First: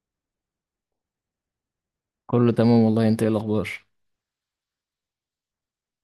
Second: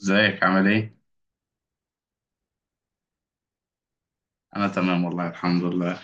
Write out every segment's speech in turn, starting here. ازيك عامل ايه؟ كله تمام والله، انت ايه الاخبار؟ انا تمام والله الحمد لله.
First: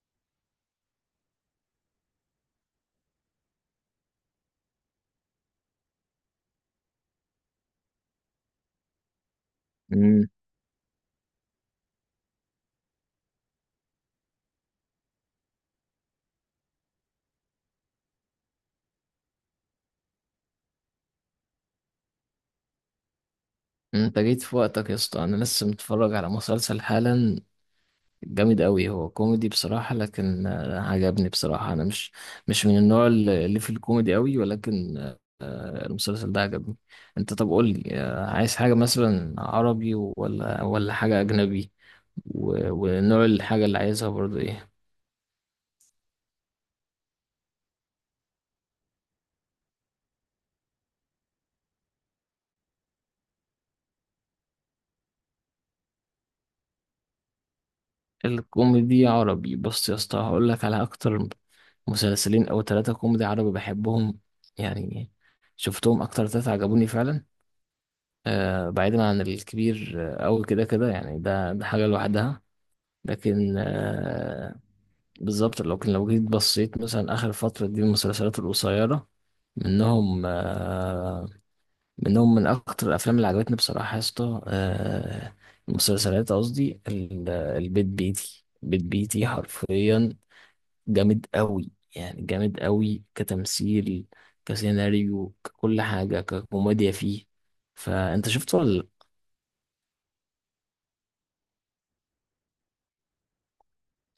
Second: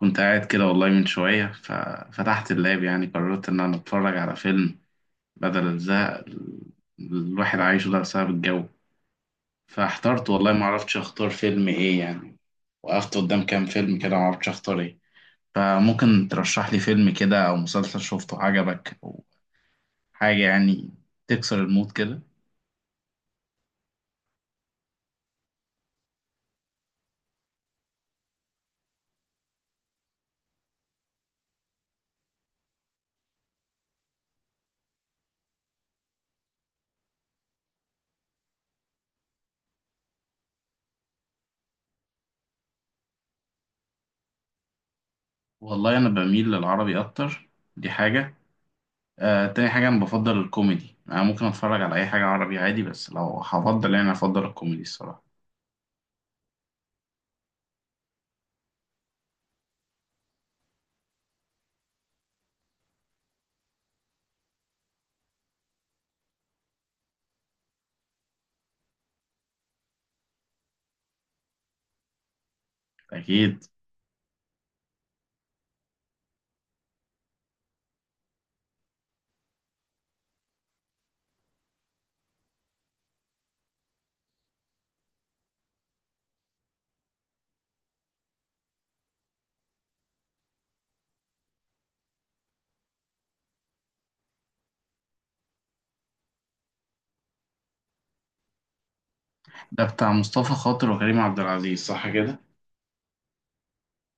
كنت قاعد كده والله من شوية ففتحت اللاب، يعني قررت ان انا اتفرج على فيلم بدل الزهق الواحد عايشه ده بسبب الجو. امم فاحترت والله، ما عرفتش اختار فيلم ايه يعني. وقفت قدام كام فيلم كده، ما عرفتش اختار ايه. فممكن ترشح لي فيلم كده او مسلسل شفته عجبك او حاجة يعني، تكسر المود كده. انت جيت في وقتك يا اسطى، انا لسه متفرج على مسلسل حالا. جامد قوي، هو كوميدي بصراحة، لكن عجبني بصراحة. انا مش من النوع اللي في الكوميدي قوي، ولكن المسلسل ده عجبني. انت طب قول لي، عايز حاجة مثلا عربي ولا حاجة اجنبي، ونوع الحاجة اللي عايزها برضو ايه؟ والله انا بميل للعربي اكتر. دي حاجة. تاني حاجة أنا بفضل الكوميدي. أنا ممكن أتفرج على أي حاجة عربي عادي، بس لو هفضل يعني أفضل الكوميدي الصراحة. الكوميدي عربي، بص يا اسطى، هقول لك على اكتر مسلسلين او ثلاثة كوميدي عربي بحبهم. يعني شفتهم اكتر ثلاثة عجبوني فعلا. بعيدا عن الكبير أوي كده كده، يعني ده حاجة لوحدها، لكن أكيد. بالظبط، لو جيت بصيت مثلا آخر فترة دي، المسلسلات القصيرة منهم من أكتر الأفلام اللي عجبتني بصراحة يا اسطى. المسلسلات قصدي البيت بيتي، بيت بيتي حرفيا، جامد قوي، يعني جامد قوي كتمثيل كسيناريو ككل حاجة ككوميديا فيه. فأنت شفت ولا لأ؟ ده بتاع مصطفى خاطر وكريم عبد العزيز صح كده؟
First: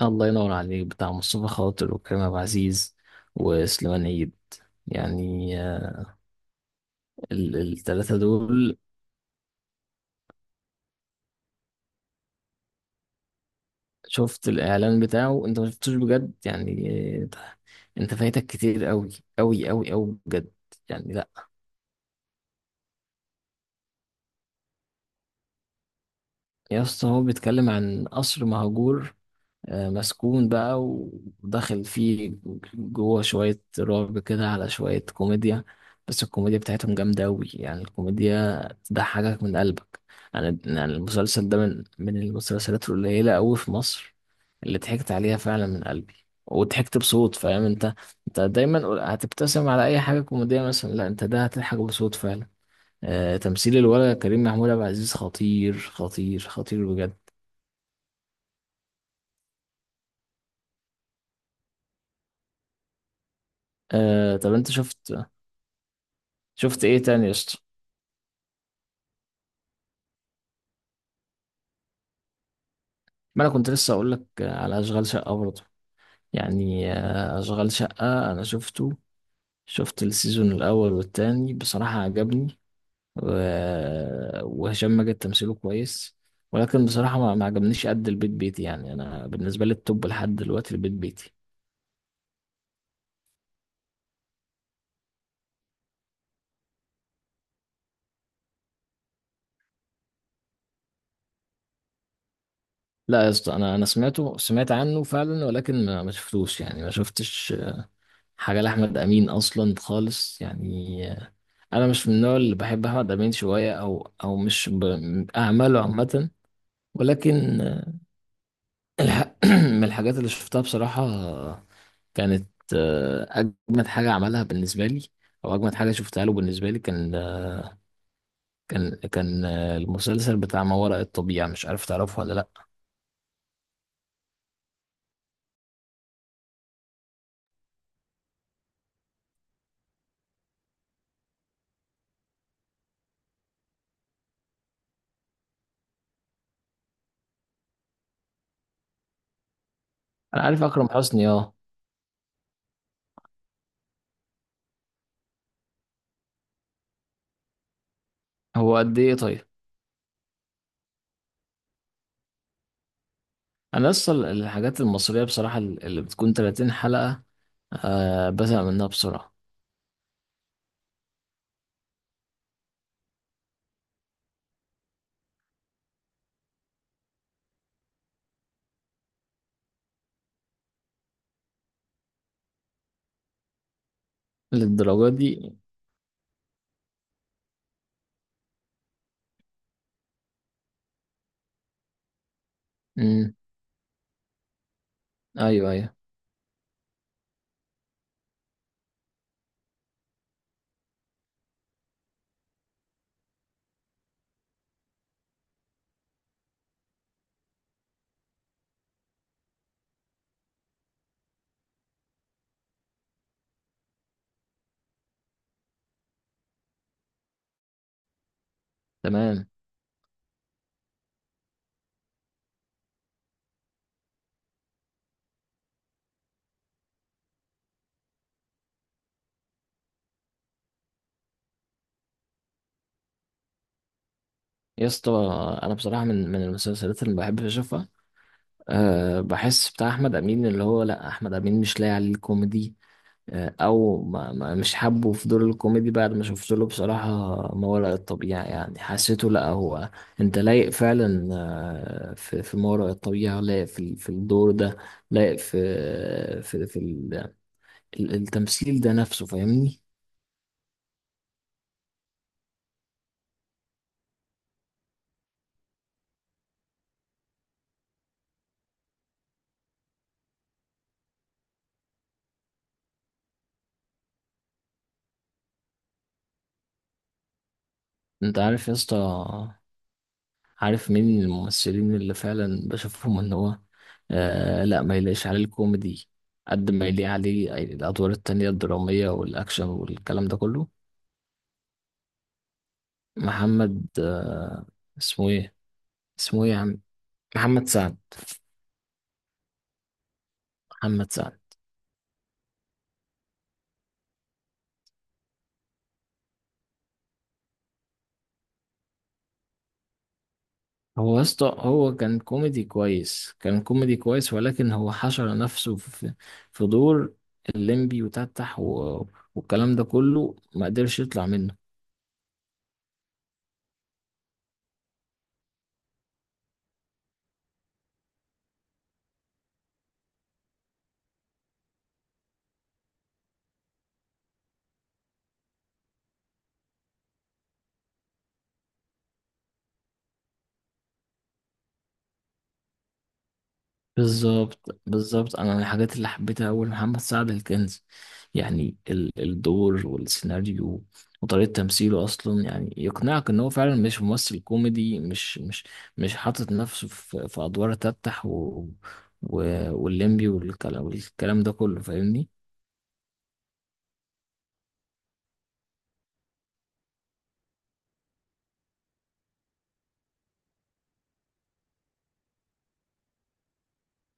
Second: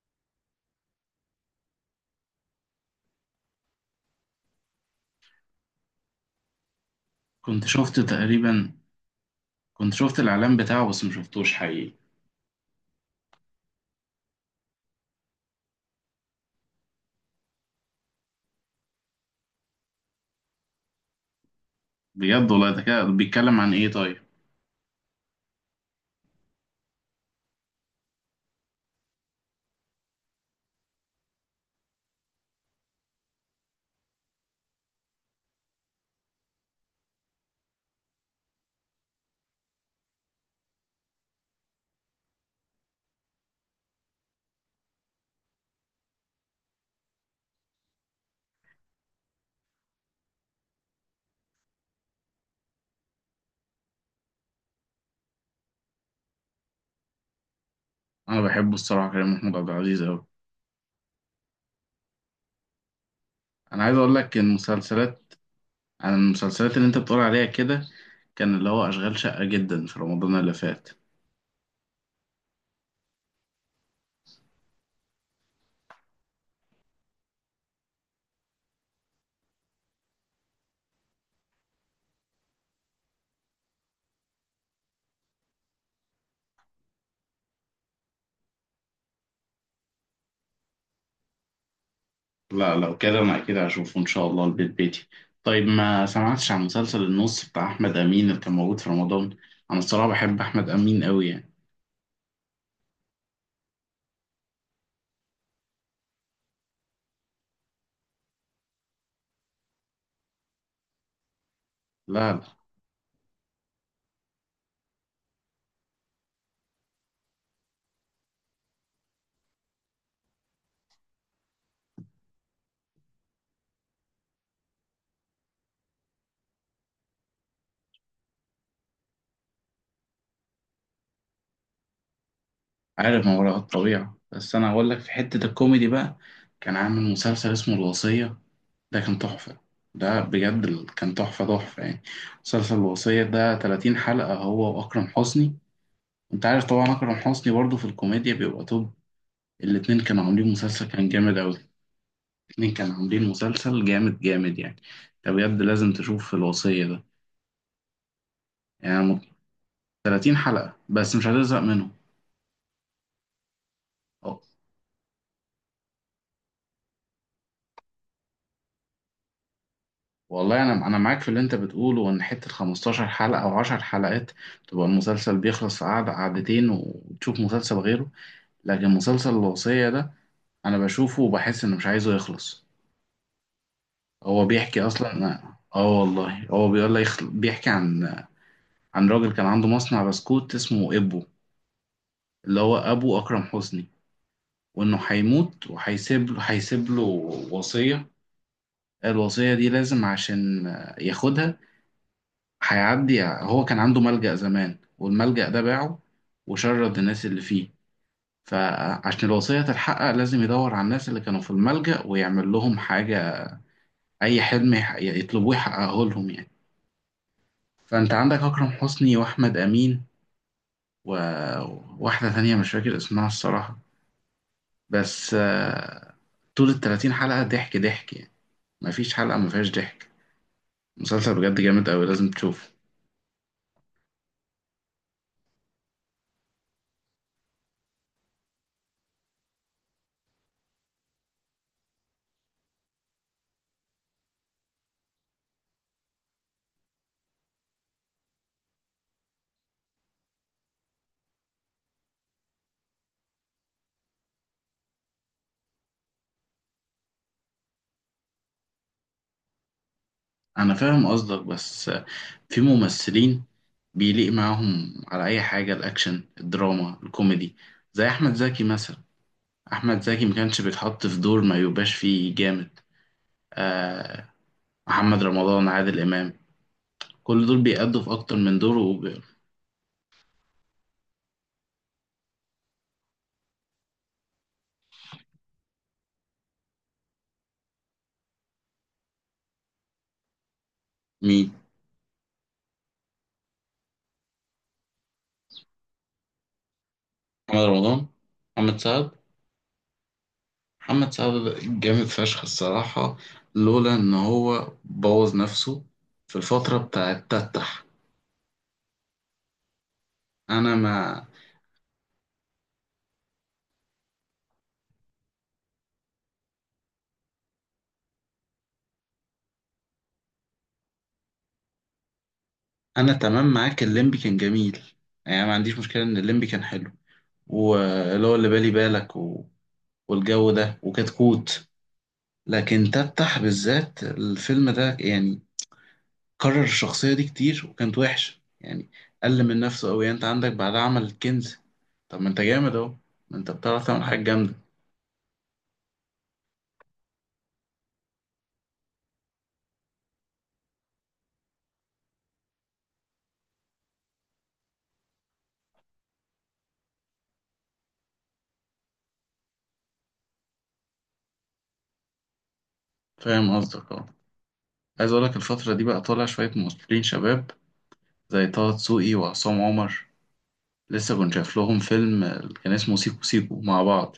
الله ينور عليك، بتاع مصطفى خاطر وكريم عبد العزيز وسليمان عيد، يعني كنت شفت التلاتة تقريبا، دول. كنت شفت الإعلان بتاعه بس مشفتوش حقيقي. شفت الإعلان بتاعه؟ أنت ما شفتوش بجد يعني آه، أنت فايتك كتير، قوي قوي قوي قوي بجد، يعني لأ. بجد والله، ده كده بيتكلم عن إيه طيب؟ يا اسطى، هو بيتكلم عن قصر مهجور، مسكون بقى وداخل فيه جوه شوية رعب كده على شوية كوميديا. بس الكوميديا بتاعتهم جامدة أوي، يعني الكوميديا تضحكك من قلبك. يعني المسلسل ده من المسلسلات القليلة أوي في مصر، اللي ضحكت عليها فعلا من قلبي، وضحكت بصوت. فاهم انت دايما هتبتسم على أي حاجة كوميدية مثلا، لا انت ده هتضحك بصوت فعلا. تمثيل الولد كريم محمود عبد العزيز خطير خطير خطير بجد. أنا بحبه الصراحة كريم محمود عبد العزيز أوي. أنا عايز أقول لك طب انت المسلسلات. أنا المسلسلات شفت اللي أنت ايه بتقول تاني يا عليها اسطى؟ كده، كان اللي هو أشغال شقة جدا في رمضان اللي فات. ما انا كنت لسه اقول لك على اشغال شقه برضه، يعني اشغال شقه انا شفت السيزون الاول والتاني، بصراحه عجبني. وهشام ماجد تمثيله كويس، ولكن بصراحه ما عجبنيش قد البيت بيتي. يعني انا بالنسبه لي التوب لحد دلوقتي البيت بيتي. لا لو كده انا اكيد هشوفه ان شاء الله البيت بيتي. طيب ما سمعتش عن مسلسل النص بتاع احمد امين اللي كان موجود في رمضان؟ انا الصراحه بحب احمد امين قوي يعني. لا يا اسطى، انا سمعت عنه فعلا، ولكن ما شفتوش، يعني ما شفتش حاجه لاحمد امين اصلا خالص يعني. انا مش من لا النوع لا. اللي بحب احمد امين شويه، او مش اعماله عامه، ولكن الح... من الحاجات اللي شفتها بصراحه، كانت اجمد حاجه عملها بالنسبه لي، او اجمد حاجه شفتها له بالنسبه لي، كان آه، كان كان آه، المسلسل بتاع ما وراء الطبيعه. مش عارف تعرفه ولا لا؟ عارف ما وراء الطبيعه، بس انا هقول لك في حته الكوميدي بقى، كان عامل مسلسل اسمه الوصيه. ده كان تحفه. ده بجد كان تحفه تحفه يعني. مسلسل الوصيه ده 30 حلقه، هو واكرم حسني. انت عارف طبعا اكرم حسني برضه في الكوميديا بيبقى توب. الاتنين كانوا انا عاملين عارف مسلسل اكرم كان حسني، جامد اه. قوي. اتنين كانوا عاملين مسلسل جامد جامد يعني. انت بجد لازم تشوف الوصية ده. هو قد يعني ايه مت- طيب؟ 30 حلقة بس مش هتزهق منهم. انا اصل اه الحاجات المصريه بصراحه اللي بتكون 30 حلقه، بزهق منها بسرعه. والله، انا معاك في اللي انت بتقوله، ان حتة 15 حلقة او 10 حلقات تبقى المسلسل بيخلص في قعدة قعدتين وتشوف مسلسل غيره. لكن مسلسل الوصية ده انا بشوفه وبحس انه مش عايزه يخلص. هو بيحكي للدرجه اصلا. دي؟ اه والله، هو بيقول لك بيحكي عن عن راجل كان عنده مصنع بسكوت اسمه ابو، اللي هو ابو امم. اكرم حسني. وانه هيموت ايوه، ايوه، وهيسيب له هيسيب له وصية. الوصية دي لازم عشان ياخدها هيعدي. هو كان عنده ملجأ زمان، والملجأ ده باعه وشرد الناس اللي فيه. فعشان الوصية تتحقق لازم يدور على الناس اللي كانوا في الملجأ ويعمل لهم حاجة، أي حلم يطلبوه يحققه لهم يعني. فأنت عندك أكرم حسني تمام. وأحمد أمين وواحدة تانية مش فاكر اسمها الصراحة، بس طول ال30 حلقة ضحك ضحك يعني. مفيش حلقة مفيهاش ضحك. مسلسل بجد جامد أوي، لازم تشوفه. يا اسطى، انا بصراحه من المسلسلات اللي بحب اشوفها. بحس بتاع احمد امين اللي هو، لا، احمد امين مش لاقي عليه الكوميدي. او ما ما مش حابه في دور الكوميدي بعد ما شفت له بصراحه ما وراء الطبيعه. يعني حسيته، لا هو. انت لايق فعلا، في ما وراء الطبيعه، لايق في الدور ده، لايق في التمثيل ده نفسه، فاهمني؟ أنا فاهم قصدك، بس في ممثلين بيليق معاهم على أي حاجة، الأكشن الدراما الكوميدي. زي أحمد زكي مثلا، أحمد زكي ما كانش بيتحط في دور ما يبقاش فيه جامد. آه، محمد رمضان، عادل إمام، كل دول بيأدوا في أكتر انت من عارف يا دور اسطى، عارف مين من الممثلين اللي فعلا بشوفهم ان هو، لا ما يلاقيش عليه الكوميدي قد ما يليق عليه الادوار التانية الدرامية والاكشن والكلام ده كله. مين؟ محمد، اسمه ايه، اسمه ايه يا عم؟ محمد محمد سعد. رمضان، محمد سعد. محمد محمد سعد سعد. ده جامد فشخ الصراحة. لولا إن هو بوظ نفسه في الفترة بتاعت تتح. أنا هو يا ما اسطى، هو كان كوميدي كويس، كان كوميدي كويس، ولكن هو حشر نفسه في في دور الليمبي وتتح والكلام ده كله، ما قدرش يطلع منه. انا تمام معاك، الليمبي كان جميل. يعني ما عنديش مشكله ان الليمبي كان حلو، واللي هو اللي بالي بالك والجو ده وكتكوت. لكن تفتح بالذات الفيلم ده يعني، كرر الشخصيه دي كتير وكانت وحشه يعني. قل من نفسه قوي. انت عندك بعد عمل الكنز، طب ما انت جامد اهو، ما انت بتعرف تعمل حاجه جامده. بالظبط بالظبط، انا الحاجات اللي حبيتها اول محمد سعد الكنز. يعني الدور والسيناريو وطريقة تمثيله اصلا، يعني يقنعك ان هو فعلا مش ممثل كوميدي، مش حاطط نفسه في ادوار تفتح والليمبي والكلام ده كله، فاهمني؟ فاهم قصدك اه. عايز اقول لك الفتره دي بقى طالع شويه ممثلين شباب زي طه دسوقي وعصام عمر. لسه كنت شايف لهم فيلم كان اسمه سيكو سيكو مع بعض.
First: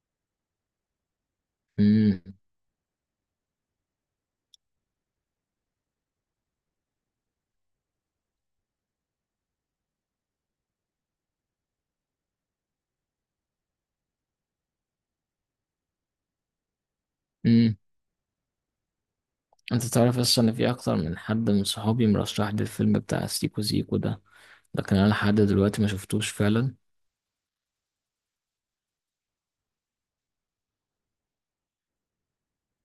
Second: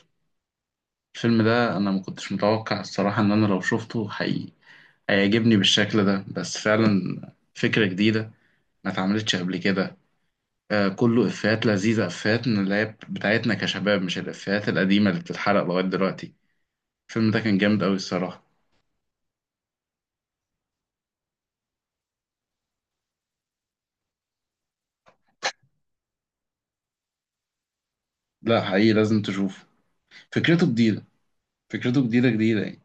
الفيلم ده انا ما امم كنتش متوقع الصراحة ان انا لو شفته حقيقي هيعجبني بالشكل ده، بس فعلا فكرة جديدة ما اتعملتش قبل كده. آه، كله افيهات لذيذة، افيهات من اللي هي بتاعتنا كشباب، مش الافيهات القديمة اللي بتتحرق لغاية دلوقتي. الفيلم ده كان امم جامد قوي الصراحة. انت تعرف اصلا ان في اكتر من حد من صحابي مرشح لي الفيلم بتاع سيكو سيكو ده، لكن انا لحد دلوقتي ما شفتوش فعلا. لا حقيقي لازم تشوفه. فكرته جديدة، فكرته جديدة جديدة يعني.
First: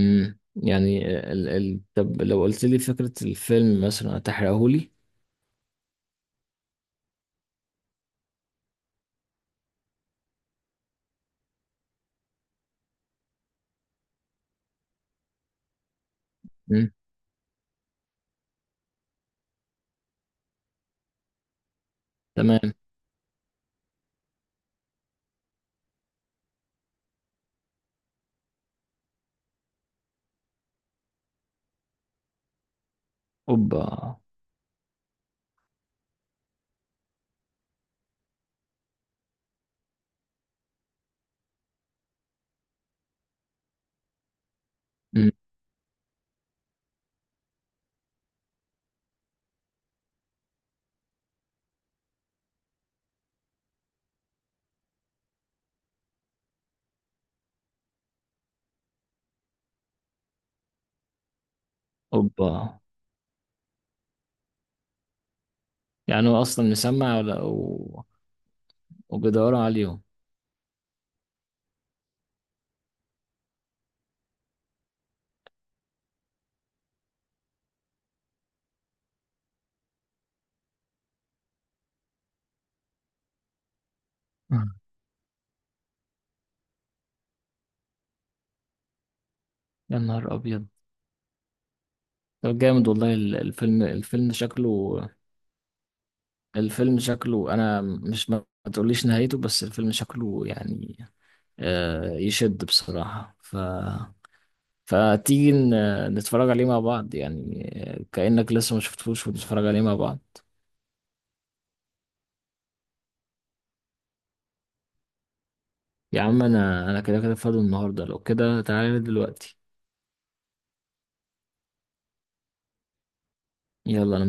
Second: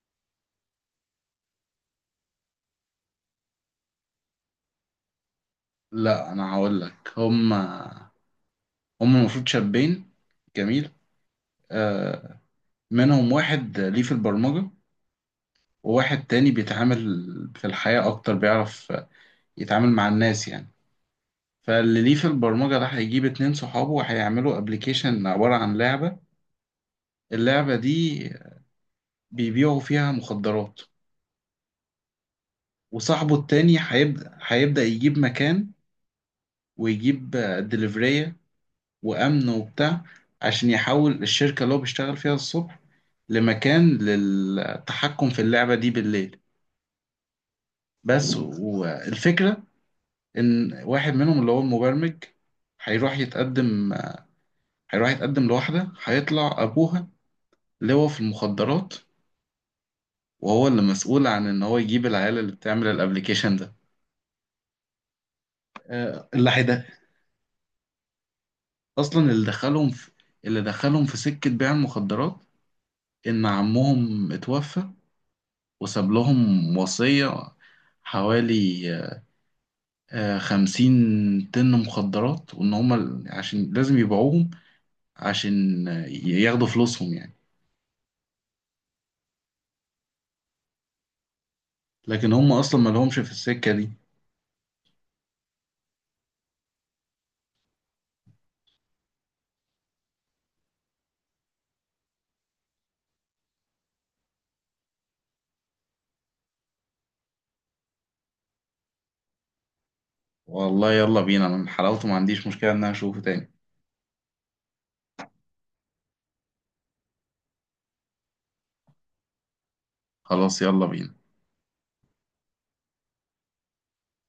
يعني طب لو قلت لي فكرة الفيلم مثلا هتحرقهولي؟ لا انا هقول لك. هما المفروض شابين جميل، آه، منهم واحد ليه في البرمجة وواحد تاني امم، بيتعامل في الحياة أكتر، بيعرف يتعامل مع الناس يعني. فاللي ليه في تمام. البرمجة ده هيجيب اتنين صحابه وهيعملوا ابلكيشن عبارة عن لعبة. اللعبة دي بيبيعوا فيها مخدرات. وصاحبه التاني اوبا. هيبدأ يجيب مكان ويجيب دليفرية وأمن وبتاع، عشان يحول الشركة اللي هو بيشتغل فيها الصبح لمكان للتحكم امم، في اللعبة دي بالليل. بس والفكرة ان واحد منهم اللي هو المبرمج هيروح يتقدم هيروح يتقدم لواحدة هيطلع أبوها لواء في المخدرات، وهو اللي مسؤول عن إن هو يجيب العيال اوبا. اللي بتعمل الأبليكيشن ده. يعني هو اللي اصلا هيدا مسمع ولا أصلا اللي وبيدوروا دخلهم عليهم. في اللي دخلهم في سكة بيع المخدرات. إن عمهم اتوفى وساب لهم وصية، حوالي 50 طن مخدرات، وإن هما عشان لازم يبيعوهم آه. عشان ياخدوا فلوسهم يعني. يا نهار ابيض. لكن هم طب اصلا جامد ما والله، لهمش في السكه دي. الفيلم شكله، الفيلم شكله، انا مش ما تقوليش نهايته، بس الفيلم شكله يعني، يشد بصراحة، فتيجي نتفرج عليه مع بعض، يعني كأنك لسه ما شفتوش، ونتفرج عليه مع بعض. والله يلا بينا، انا من حلاوته ما عنديش مشكله ان انا اشوفه تاني. يا عم، انا كده كده فاضي النهارده، لو كده تعالى دلوقتي. خلاص يلا بينا. يلا، انا.